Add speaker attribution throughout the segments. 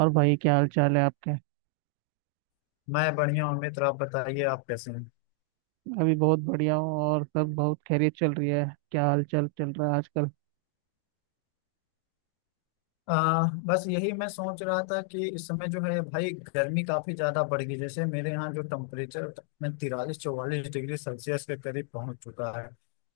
Speaker 1: और भाई क्या हाल चाल है आपके।
Speaker 2: मैं बढ़िया हूँ मित्र। आप बताइए, आप कैसे हैं?
Speaker 1: अभी बहुत बढ़िया हूँ और सब बहुत खैरियत चल रही है। क्या हाल चाल चल रहा है आजकल।
Speaker 2: बस यही मैं सोच रहा था कि इस समय जो है भाई गर्मी काफी ज्यादा बढ़ गई। जैसे मेरे यहाँ जो टेम्परेचर में 43-44 डिग्री सेल्सियस के करीब पहुंच चुका है।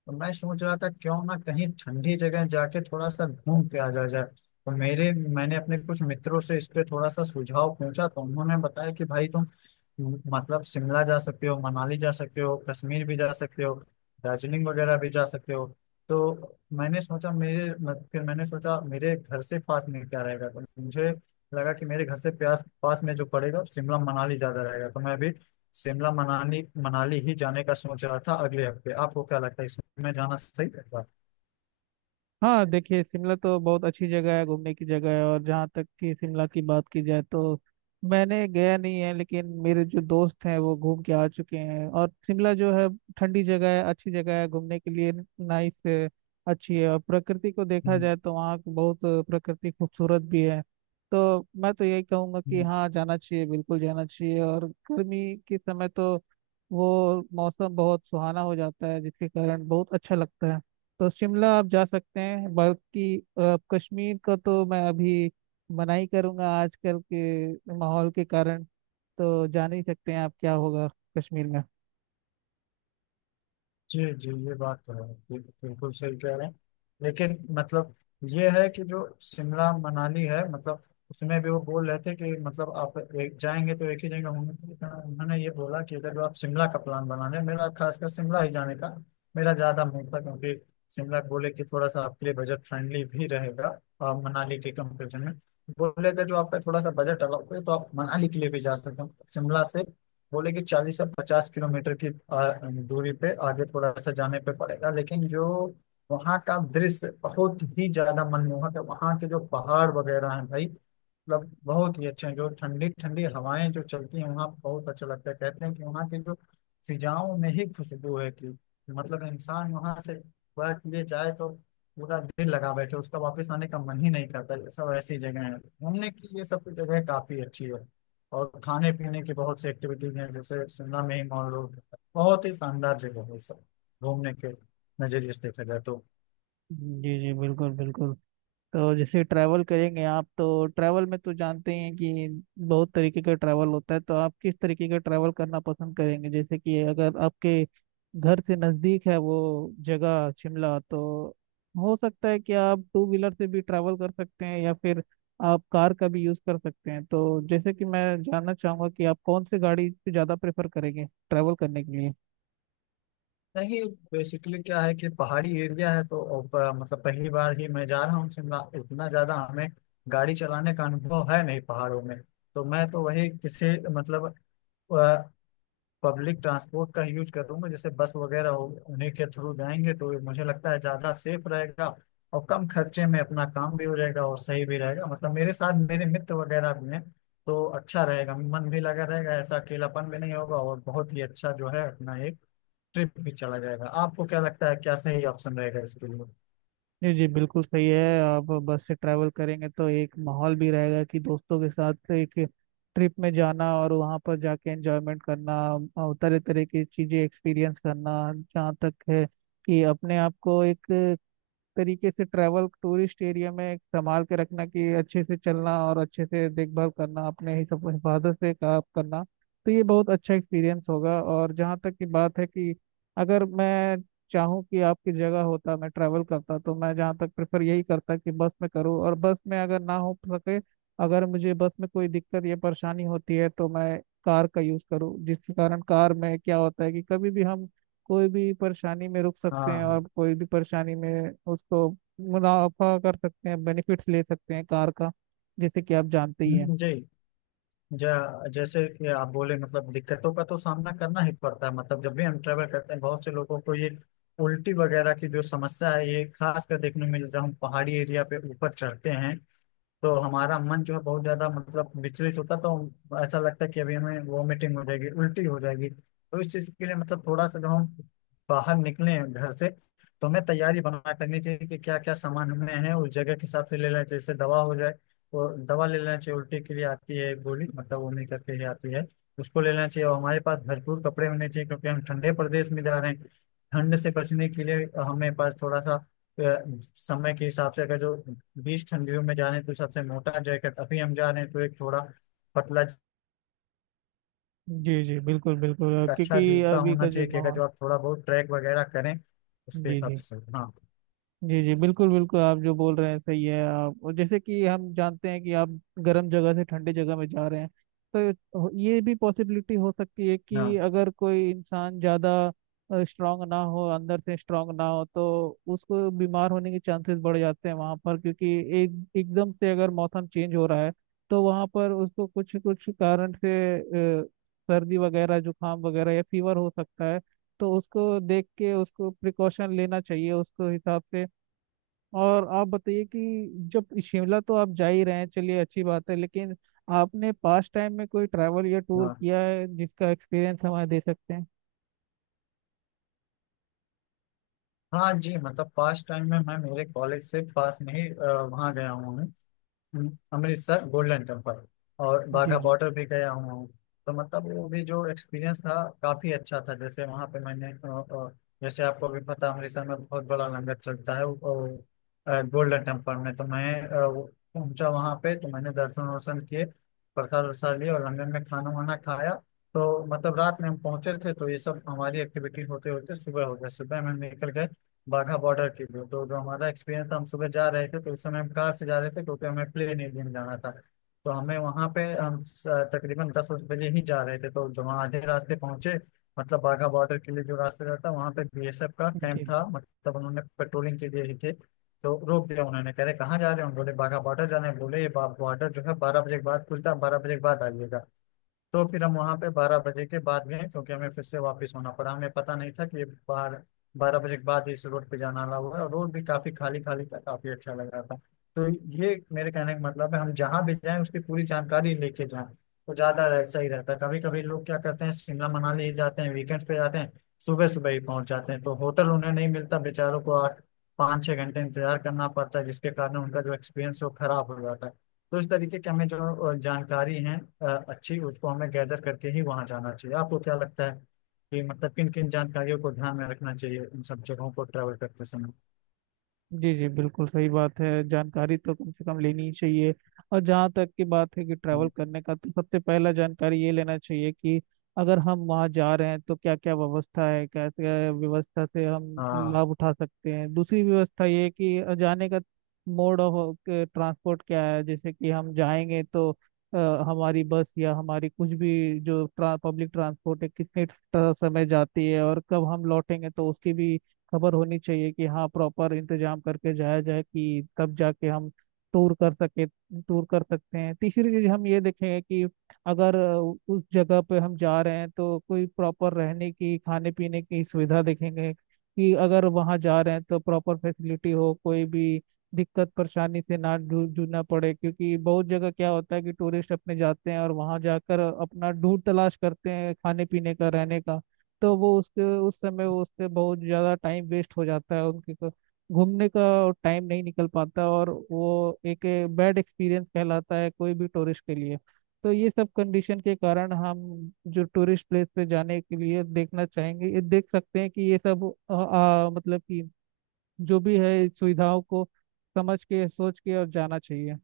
Speaker 2: तो मैं सोच रहा था क्यों ना कहीं ठंडी जगह जाके थोड़ा सा घूम के आ जाया जाए। तो मेरे मैंने अपने कुछ मित्रों से इस पे थोड़ा सा सुझाव पूछा। तो उन्होंने बताया कि भाई तुम मतलब शिमला जा सकते हो, मनाली जा सकते हो, कश्मीर भी जा सकते हो, दार्जिलिंग वगैरह भी जा सकते हो। तो मैंने सोचा मेरे मत, फिर मैंने सोचा मेरे घर से पास में क्या रहेगा, तो मुझे लगा कि मेरे घर से प्यास पास में जो पड़ेगा शिमला मनाली ज्यादा रहेगा। तो मैं अभी शिमला मनाली मनाली ही जाने का सोच रहा था अगले हफ्ते। आपको क्या लगता है इसमें जाना सही रहेगा?
Speaker 1: हाँ देखिए, शिमला तो बहुत अच्छी जगह है, घूमने की जगह है। और जहाँ तक कि शिमला की बात की जाए तो मैंने गया नहीं है, लेकिन मेरे जो दोस्त हैं वो घूम के आ चुके हैं। और शिमला जो है, ठंडी जगह है, अच्छी जगह है घूमने के लिए। नाइस है, अच्छी है। और प्रकृति को देखा जाए तो वहाँ की बहुत प्रकृति खूबसूरत भी है। तो मैं तो यही कहूँगा कि
Speaker 2: हम्म,
Speaker 1: हाँ जाना चाहिए, बिल्कुल जाना चाहिए। और गर्मी के समय तो वो मौसम बहुत सुहाना हो जाता है, जिसके कारण बहुत अच्छा लगता है। तो शिमला आप जा सकते हैं, बल्कि कश्मीर का तो मैं अभी मना ही करूँगा आजकल के माहौल के कारण। तो जान ही सकते हैं आप क्या होगा कश्मीर में।
Speaker 2: जी जी, ये बात तो है, ये तो बिल्कुल सही कह रहे हैं। लेकिन मतलब ये है कि जो शिमला मनाली है मतलब उसमें भी वो बोल रहे थे कि मतलब आप एक जाएंगे तो एक ही जगह होंगे, लेकिन उन्होंने ये बोला कि अगर जो आप शिमला का प्लान बना रहे हैं, मेरा खासकर शिमला ही जाने का मेरा ज्यादा मन था क्योंकि शिमला बोले कि थोड़ा सा आपके लिए बजट फ्रेंडली भी रहेगा मनाली के कंपेरिजन में। बोले अगर जो आपका थोड़ा सा बजट अलग है तो आप मनाली के लिए भी जा सकते हो शिमला से। बोले कि 40 से 50 किलोमीटर की आ, दूरी पे आगे थोड़ा सा जाने पे पड़ेगा। लेकिन जो वहाँ का दृश्य बहुत ही ज्यादा मनमोहक है, वहाँ के जो पहाड़ वगैरह हैं भाई मतलब बहुत ही अच्छे हैं, जो ठंडी ठंडी हवाएं जो चलती हैं वहाँ बहुत अच्छा लगता है। कहते हैं कि वहाँ के जो फिजाओं में ही खुशबू है कि मतलब इंसान वहाँ से बैठ लिए जाए तो पूरा दिल लगा बैठे, उसका वापस आने का मन ही नहीं करता। ये सब ऐसी जगह है घूमने की, ये सब जगह काफी अच्छी है और खाने पीने की बहुत सी एक्टिविटीज हैं, जैसे शिमला में ही मान लो बहुत ही शानदार जगह है सब घूमने के नजरिए से देखा जाए तो।
Speaker 1: जी जी बिल्कुल बिल्कुल। तो जैसे ट्रैवल करेंगे आप, तो ट्रैवल में तो जानते ही हैं कि बहुत तरीके का ट्रैवल होता है। तो आप किस तरीके का ट्रैवल करना पसंद करेंगे? जैसे कि अगर आपके घर से नज़दीक है वो जगह शिमला, तो हो सकता है कि आप टू व्हीलर से भी ट्रैवल कर सकते हैं, या फिर आप कार का भी यूज़ कर सकते हैं। तो जैसे कि मैं जानना चाहूँगा कि आप कौन सी गाड़ी से ज़्यादा प्रेफर करेंगे ट्रैवल करने के लिए।
Speaker 2: नहीं, बेसिकली क्या है कि पहाड़ी एरिया है तो अब, मतलब पहली बार ही मैं जा रहा हूँ शिमला, इतना ज्यादा हमें गाड़ी चलाने का अनुभव है नहीं पहाड़ों में। तो मैं तो वही किसी मतलब पब्लिक ट्रांसपोर्ट का यूज करूंगा, जैसे बस वगैरह हो, उन्हीं के थ्रू जाएंगे तो मुझे लगता है ज्यादा सेफ रहेगा और कम खर्चे में अपना काम भी हो जाएगा और सही भी रहेगा। मतलब मेरे साथ मेरे मित्र वगैरह भी हैं तो अच्छा रहेगा, मन भी लगा रहेगा, ऐसा अकेलापन भी नहीं होगा, और बहुत ही अच्छा जो है अपना एक ट्रिप भी चला जाएगा। आपको क्या लगता है, क्या सही ऑप्शन रहेगा इसके लिए?
Speaker 1: जी जी बिल्कुल सही है। आप बस से ट्रैवल करेंगे तो एक माहौल भी रहेगा कि दोस्तों के साथ एक ट्रिप में जाना और वहाँ पर जाके एंजॉयमेंट करना और तरह तरह की चीज़ें एक्सपीरियंस करना। जहाँ तक है कि अपने आप को एक तरीके से ट्रैवल टूरिस्ट एरिया में एक संभाल के रखना कि अच्छे से चलना और अच्छे से देखभाल करना, अपने ही सब हिफाजत से काम करना। तो ये बहुत अच्छा एक्सपीरियंस होगा। और जहाँ तक की बात है कि अगर मैं चाहूँ कि आपकी जगह होता मैं ट्रैवल करता, तो मैं जहाँ तक प्रेफर यही करता कि बस में करूँ, और बस में अगर ना हो सके, अगर मुझे बस में कोई दिक्कत या परेशानी होती है, तो मैं कार का यूज़ करूँ। जिसके कारण कार में क्या होता है कि कभी भी हम कोई भी परेशानी में रुक
Speaker 2: हाँ
Speaker 1: सकते हैं,
Speaker 2: हाँ।
Speaker 1: और कोई भी परेशानी में उसको मुनाफा कर सकते हैं, बेनिफिट्स ले सकते हैं कार का, जैसे कि आप जानते ही हैं।
Speaker 2: जी। जैसे कि आप बोले मतलब दिक्कतों का तो सामना करना ही पड़ता है। मतलब जब भी हम ट्रेवल करते हैं बहुत से लोगों को ये उल्टी वगैरह की जो समस्या है, ये खास कर देखने में मिल रहा हूँ पहाड़ी एरिया पे ऊपर चढ़ते हैं तो हमारा मन जो है बहुत ज्यादा मतलब विचलित होता है, तो ऐसा लगता है कि अभी हमें वॉमिटिंग हो जाएगी, उल्टी हो जाएगी। तो इस चीज के लिए मतलब थोड़ा सा जब हम बाहर निकले घर से तो हमें तैयारी बना करनी चाहिए कि क्या क्या सामान हमें है उस जगह के हिसाब से ले लेना चाहिए। जैसे दवा हो जाए तो दवा ले लेना चाहिए, उल्टी के लिए आती है एक गोली मतलब वोमिट करके ही आती है, उसको ले लेना चाहिए। और हमारे पास भरपूर कपड़े होने चाहिए क्योंकि हम ठंडे प्रदेश में जा रहे हैं, ठंड से बचने के लिए हमें पास थोड़ा सा अ, समय के हिसाब से अगर जो बीस ठंडियों में जा रहे हैं तो सबसे मोटा जैकेट, अभी हम जा रहे हैं तो एक थोड़ा पतला।
Speaker 1: जी जी बिल्कुल बिल्कुल,
Speaker 2: एक अच्छा
Speaker 1: क्योंकि
Speaker 2: जूता
Speaker 1: अभी
Speaker 2: होना
Speaker 1: का जो
Speaker 2: चाहिए कि अगर
Speaker 1: माहौल।
Speaker 2: जो आप थोड़ा बहुत ट्रैक वगैरह करें, उसके
Speaker 1: जी
Speaker 2: हिसाब
Speaker 1: जी।
Speaker 2: से सही। हाँ
Speaker 1: जी जी बिल्कुल बिल्कुल, आप जो बोल रहे हैं सही है आप। और जैसे कि हम जानते हैं कि आप गर्म जगह से ठंडे जगह में जा रहे हैं, तो ये भी पॉसिबिलिटी हो सकती है
Speaker 2: हाँ
Speaker 1: कि अगर कोई इंसान ज़्यादा स्ट्रांग ना हो, अंदर से स्ट्रांग ना हो, तो उसको बीमार होने के चांसेस बढ़ जाते हैं वहाँ पर। क्योंकि एक एकदम से अगर मौसम चेंज हो रहा है, तो वहाँ पर उसको कुछ कुछ कारण से अ, सर्दी वगैरह, जुकाम वगैरह या फीवर हो सकता है। तो उसको देख के उसको प्रिकॉशन लेना चाहिए उसको हिसाब से। और आप बताइए कि जब शिमला तो आप जा ही रहे हैं, चलिए अच्छी बात है, लेकिन आपने पास्ट टाइम में कोई ट्रैवल या टूर
Speaker 2: हाँ।
Speaker 1: किया है जिसका एक्सपीरियंस हमें दे सकते हैं?
Speaker 2: हाँ जी, मतलब पास टाइम में मैं मेरे कॉलेज से पास में ही वहाँ गया हुआ हूँ। अमृतसर गोल्डन टेम्पल और
Speaker 1: जी
Speaker 2: बाघा
Speaker 1: जी।
Speaker 2: बॉर्डर भी गया हूँ। तो मतलब वो भी जो एक्सपीरियंस था काफी अच्छा था। जैसे वहाँ पे मैंने अ, जैसे आपको भी पता अमृतसर में बहुत बड़ा लंगर चलता है। वो, गोल्डन टेम्पल में तो मैं वो पहुंचा वहाँ पे, तो मैंने दर्शन वर्शन किए, प्रसाद वरसाद लिए और लंगर में खाना वाना खाया। तो मतलब रात में हम पहुंचे थे तो ये सब हमारी एक्टिविटी होते होते सुबह हो गया। सुबह में हम निकल गए बाघा बॉर्डर के लिए। तो जो हमारा एक्सपीरियंस था, हम सुबह जा रहे थे तो उस समय हम कार से जा रहे थे क्योंकि हमें प्लेन एरिया में जाना था। तो हमें वहां पे तकरीबन 10 बजे ही जा रहे थे। तो जब वहाँ आधे रास्ते पहुंचे मतलब बाघा बॉर्डर के लिए जो रास्ते जाता वहाँ पे बीएसएफ का कैंप
Speaker 1: जी
Speaker 2: था,
Speaker 1: जी।
Speaker 2: मतलब उन्होंने पेट्रोलिंग के लिए ही थे, तो रोक दिया। उन्होंने कह रहे कहाँ जा रहे हो, हम बोले बाघा बॉर्डर जाना है, बोले ये बॉर्डर जो है 12 बजे के बाद खुलता है, 12 बजे के बाद आइएगा। तो फिर हम वहां पे 12 बजे के बाद गए, क्योंकि हमें फिर से वापस होना पड़ा, हमें पता नहीं था कि ये 12 बजे के बाद इस रोड पे जाना अलाउ हुआ है। और रोड भी काफी खाली खाली था, काफी अच्छा लग रहा था। तो ये मेरे कहने का मतलब है हम जहाँ भी जाएं उसकी पूरी जानकारी लेके जाएं। तो ज्यादा ऐसा ही रहता है, कभी कभी लोग क्या करते हैं शिमला मनाली ही जाते हैं वीकेंड पे जाते हैं, सुबह सुबह ही पहुंच जाते हैं तो होटल उन्हें नहीं मिलता, बेचारों को 8 5-6 घंटे इंतजार करना पड़ता है जिसके कारण उनका जो एक्सपीरियंस वो खराब हो जाता है। तो इस तरीके की हमें जो जानकारी है अच्छी उसको हमें गैदर करके ही वहां जाना चाहिए। आपको क्या लगता है कि मतलब किन किन जानकारियों को ध्यान में रखना चाहिए इन सब जगहों को ट्रैवल करते समय?
Speaker 1: जी जी बिल्कुल सही बात है, जानकारी तो कम से कम लेनी ही चाहिए। और जहाँ तक की बात है कि ट्रैवल
Speaker 2: हम्म,
Speaker 1: करने का, तो सबसे पहला जानकारी ये लेना चाहिए कि अगर हम वहाँ जा रहे हैं तो क्या क्या व्यवस्था है, कैसे व्यवस्था से हम
Speaker 2: हाँ
Speaker 1: लाभ उठा सकते हैं। दूसरी व्यवस्था ये है कि जाने का मोड ऑफ ट्रांसपोर्ट क्या है। जैसे कि हम जाएंगे तो अ, हमारी बस या हमारी कुछ भी जो पब्लिक ट्रांसपोर्ट है कितने समय जाती है और कब हम लौटेंगे, तो उसकी भी खबर होनी चाहिए कि हाँ प्रॉपर इंतजाम करके जाया जाए, कि तब जाके हम टूर कर सके टूर कर सकते हैं। तीसरी चीज हम ये देखेंगे कि अगर उस जगह पे हम जा रहे हैं तो कोई प्रॉपर रहने की, खाने पीने की सुविधा देखेंगे कि अगर वहाँ जा रहे हैं तो प्रॉपर फैसिलिटी हो, कोई भी दिक्कत परेशानी से ना जूझना पड़े। क्योंकि बहुत जगह क्या होता है कि टूरिस्ट अपने जाते हैं और वहाँ जाकर अपना ढूंढ तलाश करते हैं खाने पीने का, रहने का। तो वो उससे उस समय वो उससे बहुत ज़्यादा टाइम वेस्ट हो जाता है उनके को, घूमने का टाइम नहीं निकल पाता, और वो एक बैड एक्सपीरियंस कहलाता है कोई भी टूरिस्ट के लिए। तो ये सब कंडीशन के कारण हम जो टूरिस्ट प्लेस पे जाने के लिए देखना चाहेंगे, ये देख सकते हैं कि ये सब आ, आ, मतलब कि जो भी है इस सुविधाओं को समझ के, सोच के और जाना चाहिए।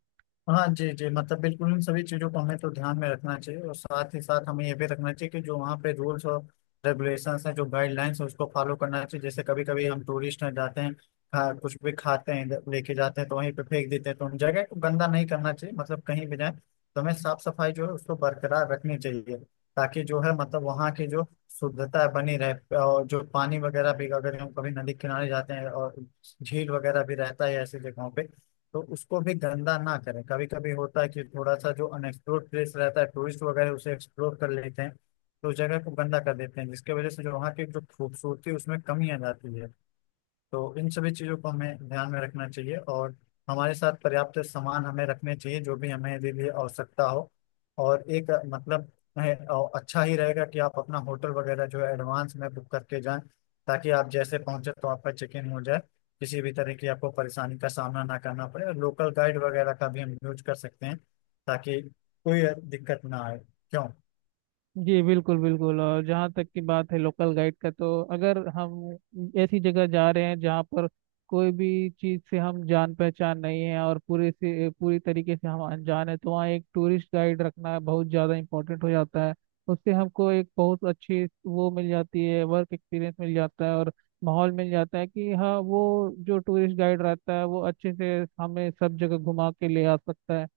Speaker 2: हाँ। जी जी, मतलब बिल्कुल इन सभी चीज़ों को हमें तो ध्यान में रखना चाहिए और साथ ही साथ हमें ये भी रखना चाहिए कि जो वहाँ पे रूल्स और रेगुलेशंस हैं, जो गाइडलाइंस है, उसको फॉलो करना चाहिए। जैसे कभी कभी हम टूरिस्ट हैं जाते हैं, कुछ भी खाते हैं इधर लेके जाते हैं तो वहीं पे फेंक देते हैं, तो उन जगह को गंदा नहीं करना चाहिए। मतलब कहीं भी जाए तो हमें साफ सफाई जो है उसको बरकरार रखनी चाहिए, ताकि जो है मतलब वहाँ की जो शुद्धता है बनी रहे। और जो पानी वगैरह भी अगर हम कभी नदी किनारे जाते हैं और झील वगैरह भी रहता है ऐसी जगहों पे, तो उसको भी गंदा ना करें। कभी कभी होता है कि थोड़ा सा जो अनएक्सप्लोर्ड प्लेस रहता है टूरिस्ट वगैरह उसे एक्सप्लोर कर लेते हैं, तो उस जगह को गंदा कर देते हैं, जिसकी वजह से जो वहाँ की जो खूबसूरती है, उसमें कमी आ जाती है। तो इन सभी चीज़ों को हमें ध्यान में रखना चाहिए और हमारे साथ पर्याप्त सामान हमें रखने चाहिए, जो भी हमें यदि भी आवश्यकता हो। और एक मतलब है, अच्छा ही रहेगा कि आप अपना होटल वगैरह जो है एडवांस में बुक करके जाएं, ताकि आप जैसे पहुंचे तो आपका चेक इन हो जाए, किसी भी तरह की आपको परेशानी का सामना ना करना पड़े। और लोकल गाइड वगैरह का भी हम यूज कर सकते हैं, ताकि कोई दिक्कत ना आए। क्यों?
Speaker 1: जी बिल्कुल बिल्कुल। और जहाँ तक की बात है लोकल गाइड का, तो अगर हम ऐसी जगह जा रहे हैं जहाँ पर कोई भी चीज़ से हम जान पहचान नहीं है और पूरे से पूरी तरीके से हम अनजान है, तो वहाँ एक टूरिस्ट गाइड रखना बहुत ज़्यादा इम्पोर्टेंट हो जाता है। उससे हमको एक बहुत अच्छी वो मिल जाती है, वर्क एक्सपीरियंस मिल जाता है और माहौल मिल जाता है कि हाँ वो जो टूरिस्ट गाइड रहता है वो अच्छे से हमें सब जगह घुमा के ले आ सकता है।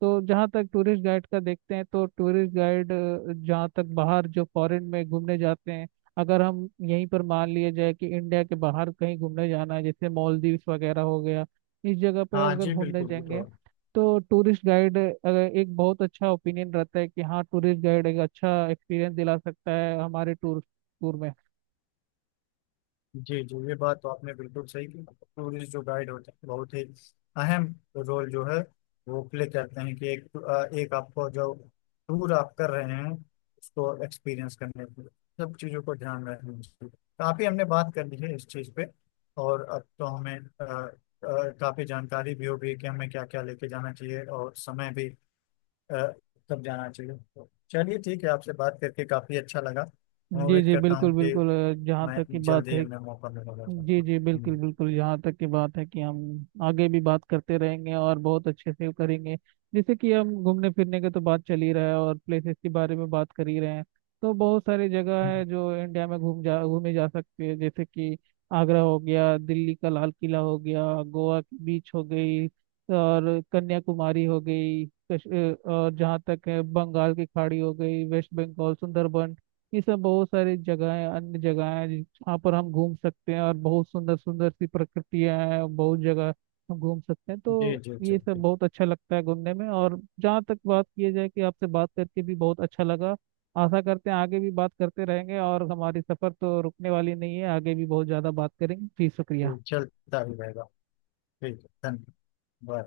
Speaker 1: तो जहाँ तक टूरिस्ट गाइड का देखते हैं, तो टूरिस्ट गाइड जहाँ तक बाहर जो फॉरेन में घूमने जाते हैं, अगर हम यहीं पर मान लिया जाए कि इंडिया के बाहर कहीं घूमने जाना है, जैसे मालदीव्स वगैरह हो गया, इस जगह पे
Speaker 2: हाँ
Speaker 1: अगर
Speaker 2: जी
Speaker 1: घूमने
Speaker 2: बिल्कुल
Speaker 1: जाएंगे,
Speaker 2: बिल्कुल।
Speaker 1: तो टूरिस्ट गाइड अगर, एक बहुत अच्छा ओपिनियन रहता है कि हाँ टूरिस्ट गाइड एक अच्छा एक्सपीरियंस दिला सकता है हमारे टूर टूर में।
Speaker 2: जी जी, ये बात तो आपने बिल्कुल सही की। टूरिस्ट जो गाइड होते हैं बहुत ही अहम रोल जो है वो प्ले करते हैं कि एक एक आपको जो टूर आप कर रहे हैं उसको एक्सपीरियंस करने के लिए सब चीज़ों को ध्यान रखना चाहिए। काफ़ी हमने बात कर ली है इस चीज़ पे और अब तो हमें काफ़ी जानकारी भी हो गई कि हमें क्या क्या लेके जाना चाहिए और समय भी अ, कब जाना चाहिए। तो चलिए ठीक है, आपसे बात करके काफ़ी अच्छा लगा। मैं
Speaker 1: जी
Speaker 2: उम्मीद
Speaker 1: जी
Speaker 2: करता हूँ
Speaker 1: बिल्कुल
Speaker 2: कि
Speaker 1: बिल्कुल, जहाँ
Speaker 2: मैं
Speaker 1: तक की बात
Speaker 2: जल्दी ही
Speaker 1: है।
Speaker 2: मैं मौका मिलेगा तो
Speaker 1: जी
Speaker 2: आपको।
Speaker 1: जी
Speaker 2: हम्म।
Speaker 1: बिल्कुल बिल्कुल, यहाँ तक की बात है कि हम आगे भी बात करते रहेंगे और बहुत अच्छे से करेंगे। जैसे कि हम घूमने फिरने की तो बात चल ही रहा है और प्लेसेस के बारे में बात कर ही रहे हैं, तो बहुत सारी जगह है जो इंडिया में घूमे जा सकती है। जैसे कि आगरा हो गया, दिल्ली का लाल किला हो गया, गोवा की बीच हो गई और कन्याकुमारी हो गई, और जहाँ तक है बंगाल की खाड़ी हो गई, वेस्ट बंगाल सुंदरबन। ये सब बहुत सारी जगह है, अन्य जगह है वहाँ पर हम घूम सकते हैं, और बहुत सुंदर सुंदर सी प्रकृतियाँ हैं, बहुत जगह हम घूम सकते हैं।
Speaker 2: जी
Speaker 1: तो
Speaker 2: जी
Speaker 1: ये सब
Speaker 2: जी।
Speaker 1: बहुत अच्छा लगता है घूमने में। और जहाँ तक बात किया जाए कि आपसे बात करके भी बहुत अच्छा लगा, आशा करते हैं आगे भी बात करते रहेंगे, और हमारी सफ़र तो रुकने वाली नहीं है, आगे भी बहुत ज़्यादा बात करेंगे। जी
Speaker 2: जी।
Speaker 1: शुक्रिया।
Speaker 2: चलता ही रहेगा। ठीक है, धन्यवाद। बाय।